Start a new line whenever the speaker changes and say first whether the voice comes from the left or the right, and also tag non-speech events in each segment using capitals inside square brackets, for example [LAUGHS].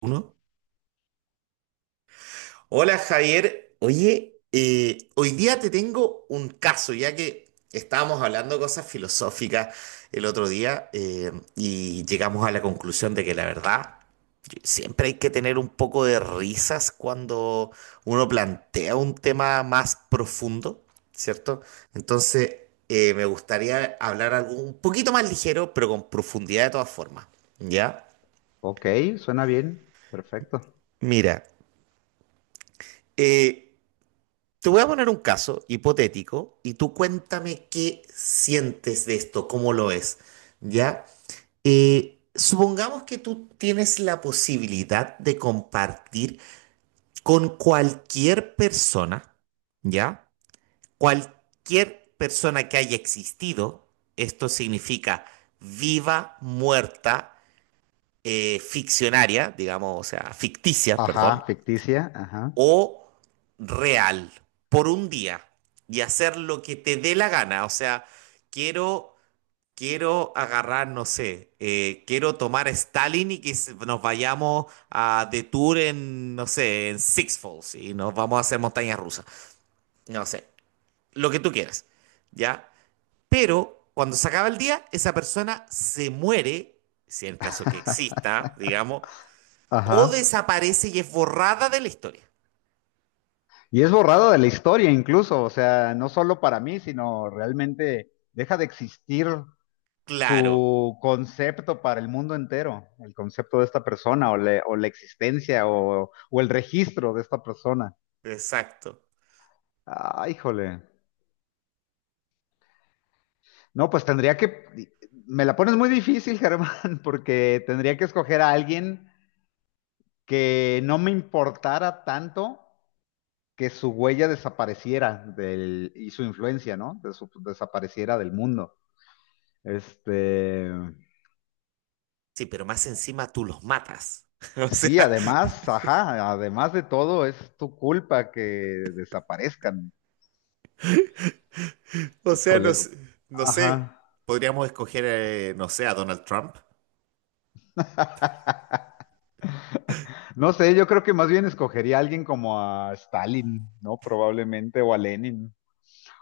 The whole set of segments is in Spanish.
right: Uno. Hola Javier, oye, hoy día te tengo un caso, ya que estábamos hablando de cosas filosóficas el otro día y llegamos a la conclusión de que la verdad siempre hay que tener un poco de risas cuando uno plantea un tema más profundo, ¿cierto? Entonces, me gustaría hablar algo un poquito más ligero, pero con profundidad de todas formas, ¿ya?
left: Ok, suena bien. Perfecto.
right: Mira, eh, te voy a poner un caso hipotético y tú cuéntame qué sientes de esto, cómo lo es, ¿ya? Supongamos que tú tienes la posibilidad de compartir con cualquier persona, ¿ya? Cualquier persona que haya existido, esto significa viva, muerta, ficcionaria, digamos, o sea, ficticia, perdón,
left: Ajá, ficticia. Ajá.
right: o real por un día y hacer lo que te dé la gana. O sea, quiero, quiero agarrar, no sé, quiero tomar Stalin y que nos vayamos a de tour en, no sé, en Six Falls y nos vamos a hacer montañas rusas. No sé, lo que tú quieras, ¿ya? Pero cuando se acaba el día, esa persona se muere, si en el caso que exista, digamos,
left: Ajá.
right: o desaparece y es borrada de la historia.
left: Y es borrada de la historia incluso, o sea, no solo para mí, sino realmente deja de existir
right: Claro,
left: su concepto para el mundo entero, el concepto de esta persona o la existencia o el registro de esta persona.
right: exacto.
left: Ah, híjole. No, pues tendría que... Me la pones muy difícil, [LAUGHS] Germán, porque tendría que escoger a alguien que no me importara tanto que su huella desapareciera del, y su influencia, ¿no? De su, desapareciera del mundo. Este,
right: Sí, pero más encima tú los matas. [LAUGHS] O
left: sí,
right: sea,
left: además, ajá, además de todo, es tu culpa que desaparezcan.
right: o sea, no,
left: Híjole.
right: no sé.
left: Ajá.
right: Podríamos escoger, no sé, a Donald Trump.
left: [LAUGHS] No sé, yo creo que más bien escogería a alguien como a Stalin, ¿no? Probablemente, o a Lenin,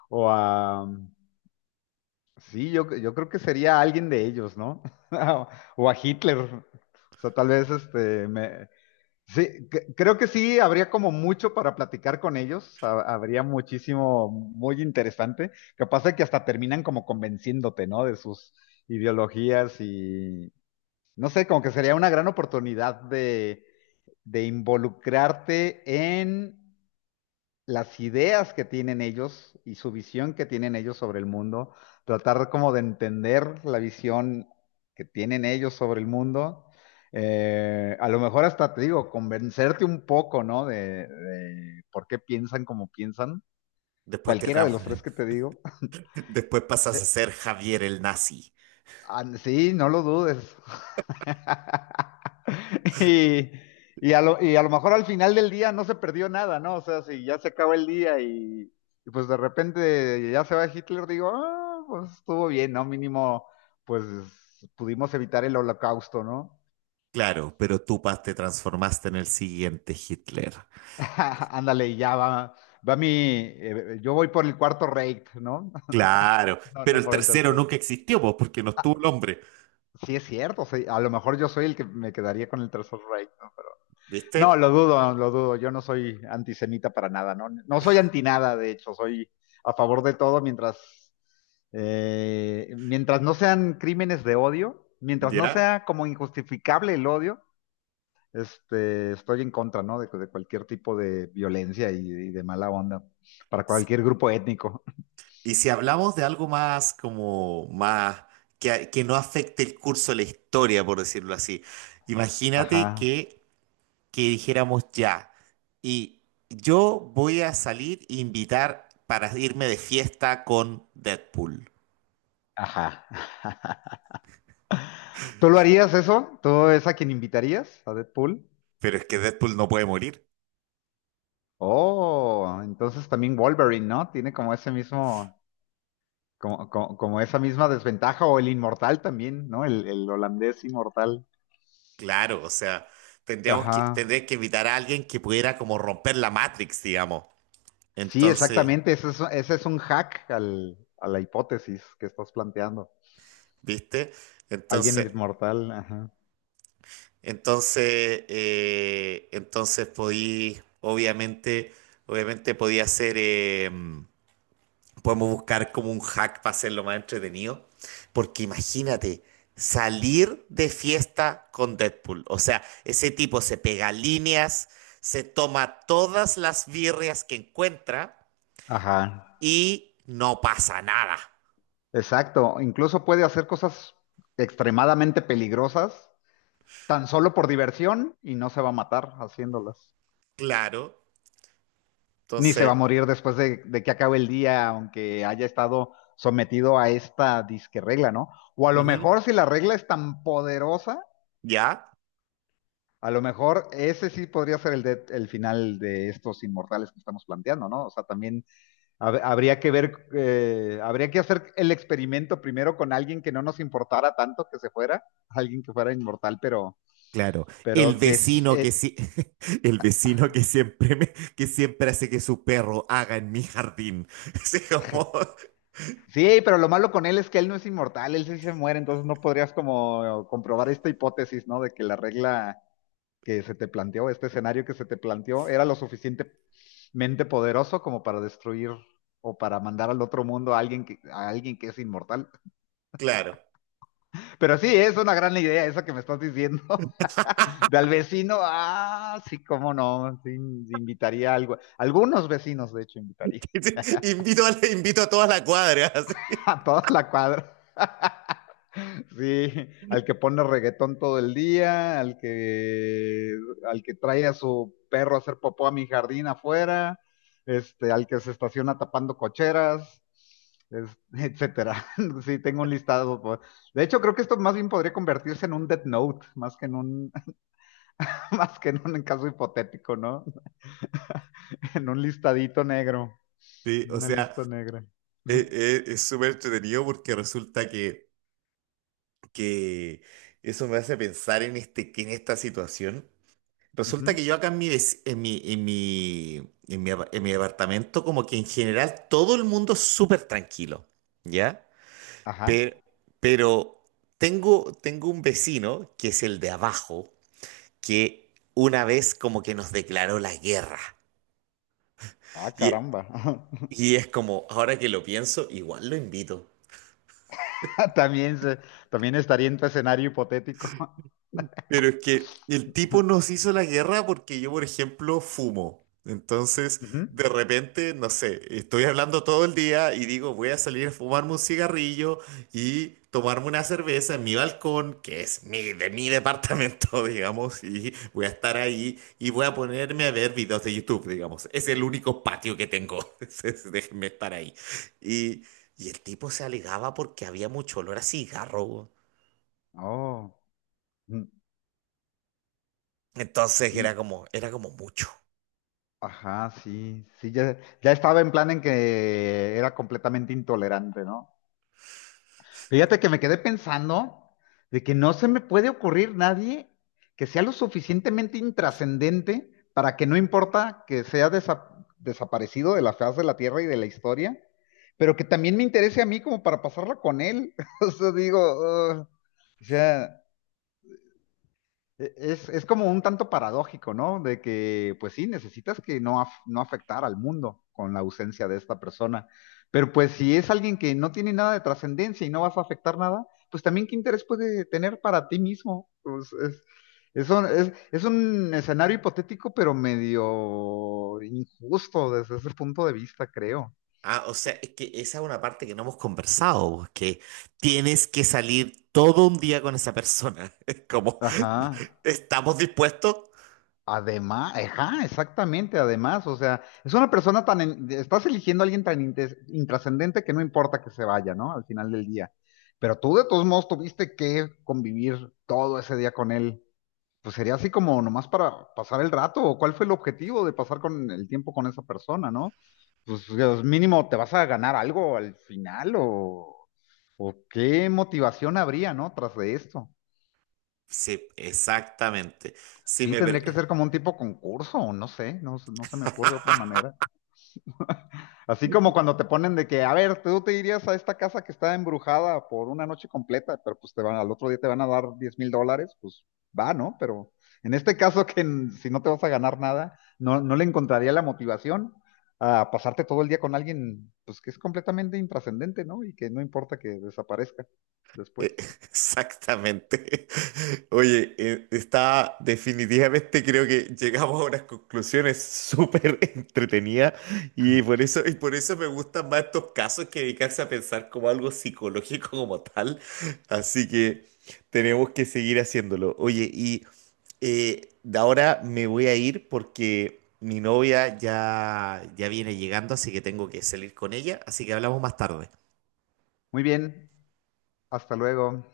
left: o a... Sí, yo creo que sería alguien de ellos, ¿no? [LAUGHS] O a Hitler. O sea, tal vez este, me, sí, creo que sí, habría como mucho para platicar con ellos, habría muchísimo muy interesante, capaz de que hasta terminan como convenciéndote, ¿no? De sus ideologías y, no sé, como que sería una gran oportunidad de involucrarte en las ideas que tienen ellos y su visión que tienen ellos sobre el mundo, tratar como de entender la visión que tienen ellos sobre el mundo, a lo mejor hasta te digo, convencerte un poco, ¿no? De por qué piensan como piensan,
right: Después te
left: cualquiera de los tres
right: tran-
left: que te digo.
right: [LAUGHS] después pasas a
left: [LAUGHS]
right: ser Javier el nazi.
left: Ah, sí, no lo dudes. [LAUGHS] Y, y a lo mejor al final del día no se perdió nada, ¿no? O sea, si ya se acaba el día y pues de repente ya se va Hitler, digo, ah, pues estuvo bien, ¿no? Mínimo, pues pudimos evitar el holocausto, ¿no?
right: Claro, pero tú te transformaste en el siguiente Hitler.
left: [LAUGHS] Ándale, y ya va, va mi, yo voy por el cuarto rate, ¿no? [LAUGHS]
right: Claro,
left: No,
right: pero
left: no
right: el
left: por el
right: tercero
left: tercer.
right: nunca existió, pues, porque no estuvo el
left: Ah,
right: hombre.
left: sí es cierto, sí, a lo mejor yo soy el que me quedaría con el tercer rate, ¿no?
right: ¿Viste?
left: No, lo dudo, lo dudo. Yo no soy antisemita para nada, no, no soy anti nada, de hecho, soy a favor de todo mientras, mientras no sean crímenes de odio, mientras no
right: ¿Ya?
left: sea como injustificable el odio, este, estoy en contra, ¿no? De cualquier tipo de violencia y de mala onda para cualquier grupo étnico.
right: Y si hablamos de algo más como más que no afecte el curso de la historia, por decirlo así, imagínate
left: Ajá,
right: que dijéramos ya. Y yo voy a salir e invitar para irme de fiesta con Deadpool.
left: ajá. ¿Tú lo harías eso? ¿Tú es a quien invitarías a Deadpool?
right: Pero es que Deadpool no puede morir.
left: Oh, entonces también Wolverine, ¿no? Tiene como ese mismo. Como, como esa misma desventaja, o el inmortal también, ¿no? El holandés inmortal.
right: Claro, o sea,
left: Ajá.
right: tendría que invitar a alguien que pudiera como romper la Matrix, digamos.
left: Sí,
right: Entonces,
left: exactamente. Ese es un hack a la hipótesis que estás planteando.
right: ¿viste?
left: Alguien
right: Entonces,
left: inmortal, ajá.
right: entonces, entonces podí, obviamente, obviamente podía ser... podemos buscar como un hack para hacerlo más entretenido. Porque imagínate, salir de fiesta con Deadpool. O sea, ese tipo se pega líneas, se toma todas las birrias que encuentra
left: Ajá.
right: y no pasa nada.
left: Exacto. Incluso puede hacer cosas extremadamente peligrosas tan solo por diversión y no se va a matar haciéndolas.
right: Claro.
left: Ni se va
right: Entonces,
left: a morir después de que acabe el día, aunque haya estado sometido a esta disque regla, ¿no? O a lo
right: ujú,
left: mejor si la regla es tan poderosa,
right: ¿ya?
left: a lo mejor ese sí podría ser el final de estos inmortales que estamos planteando, ¿no? O sea, también habría que ver, habría que hacer el experimento primero con alguien que no nos importara tanto que se fuera, alguien que fuera inmortal,
right: Claro, el
left: pero que
right: vecino que
left: eh,
right: sí, [LAUGHS] el vecino que que siempre hace que su perro haga en mi jardín. [LAUGHS] Así como,
left: sí, pero lo malo con él es que él no es inmortal, él sí se muere, entonces no podrías como comprobar esta hipótesis, ¿no? De que la regla que se te planteó, este escenario que se te planteó, era lo suficientemente poderoso como para destruir o para mandar al otro mundo a alguien que es inmortal.
right: claro.
left: Pero sí, es una gran idea esa que me estás diciendo. [LAUGHS] De al vecino, ah, sí, cómo no, sí, invitaría a algo. Algunos vecinos, de hecho, invitaría
right: [LAUGHS] Invito a toda la cuadra. [LAUGHS]
left: [LAUGHS]
right: así.
left: a toda la cuadra. [LAUGHS] Sí, al que pone reggaetón todo el día, al que trae a su perro a hacer popó a mi jardín afuera, este, al que se estaciona tapando cocheras, etcétera. [LAUGHS] Sí, tengo un listado. De hecho, creo que esto más bien podría convertirse en un Death Note, más que en un, [LAUGHS] más que en un caso hipotético, ¿no? [LAUGHS] En un listadito negro,
right: Sí,
left: en
right: o
left: una
right: sea,
left: lista negra. [LAUGHS]
right: es súper entretenido porque resulta que eso me hace pensar en, este, que en esta situación. Resulta
left: Ujú.
right: que yo acá en mi, vec- en mi, en mi, en mi, apa- en mi departamento, como que en general todo el mundo es súper tranquilo, ¿ya? Pero,
left: Ajá.
right: pero tengo un vecino, que es el de abajo, que una vez como que nos declaró la guerra.
left: Ah, caramba. [LAUGHS]
right: Y es como, ahora que lo pienso, igual lo invito.
left: [LAUGHS] También, también estaría en tu escenario hipotético.
right: Pero es que el tipo nos hizo la guerra porque yo, por ejemplo, fumo. Entonces,
left: [LAUGHS] Ujú.
right: de repente, no sé, estoy hablando todo el día y digo, voy a salir a fumarme un cigarrillo y tomarme una cerveza en mi balcón, que es de mi departamento, [LAUGHS] digamos, y voy a estar ahí y voy a ponerme a ver videos de YouTube, digamos. Es el único patio que tengo. [LAUGHS] Entonces, déjenme estar ahí. Y, y el tipo se alegaba porque había mucho olor a cigarro.
left: Oh, mm,
right: Entonces
left: sí,
right: era como mucho.
left: ajá, sí, sí, ya, ya estaba en plan en que era completamente intolerante, ¿no? Fíjate que me quedé pensando de que no se me puede ocurrir nadie que sea lo suficientemente intrascendente para que no importa que sea desaparecido de la faz de la tierra y de la historia, pero que también me interese a mí como para pasarla con él. [LAUGHS] O sea, digo, "Ugh", o sea. Es como un tanto paradójico, ¿no? De que, pues sí, necesitas que no, no afectar al mundo con la ausencia de esta persona. Pero pues si es alguien que no tiene nada de trascendencia y no vas a afectar nada, pues también qué interés puede tener para ti mismo. Pues, es, es un escenario hipotético, pero medio injusto desde ese punto de vista, creo.
right: Ah, o sea, es que esa es una parte que no hemos conversado, pues, que tienes que salir todo un día con esa persona. [LAUGHS] Es como,
left: Ajá.
right: [LAUGHS] ¿estamos dispuestos?
left: Además, ajá, exactamente, además, o sea, es una persona tan, estás eligiendo a alguien tan intrascendente que no importa que se vaya, ¿no? Al final del día. Pero tú de todos modos tuviste que convivir todo ese día con él. Pues sería así como nomás para pasar el rato, o cuál fue el objetivo de pasar con el tiempo con esa persona, ¿no? Pues Dios, mínimo, ¿te vas a ganar algo al final o qué motivación habría, ¿no? Tras de esto.
right: Sí, exactamente. Si
left: Sí,
right: me, pre-
left: tendría que ser como un tipo concurso, o no sé, no, no se me ocurre otra manera. [LAUGHS] Así como cuando te ponen de que, a ver, tú te irías a esta casa que está embrujada por una noche completa, pero pues te van, al otro día te van a dar 10.000 dólares, pues va, ¿no? Pero en este caso que si no te vas a ganar nada, no, no le encontraría la motivación a pasarte todo el día con alguien, pues que es completamente intrascendente, ¿no? Y que no importa que desaparezca después.
right: Eh, [LAUGHS] exactamente. [LAUGHS] Oye, está definitivamente creo que llegamos a unas conclusiones súper [LAUGHS] entretenidas y por eso me gustan más estos casos que dedicarse a pensar como algo psicológico como tal. Así que tenemos que seguir haciéndolo. Oye, y de ahora me voy a ir porque mi novia ya viene llegando, así que tengo que salir con ella, así que hablamos más tarde.
left: Muy bien, hasta luego.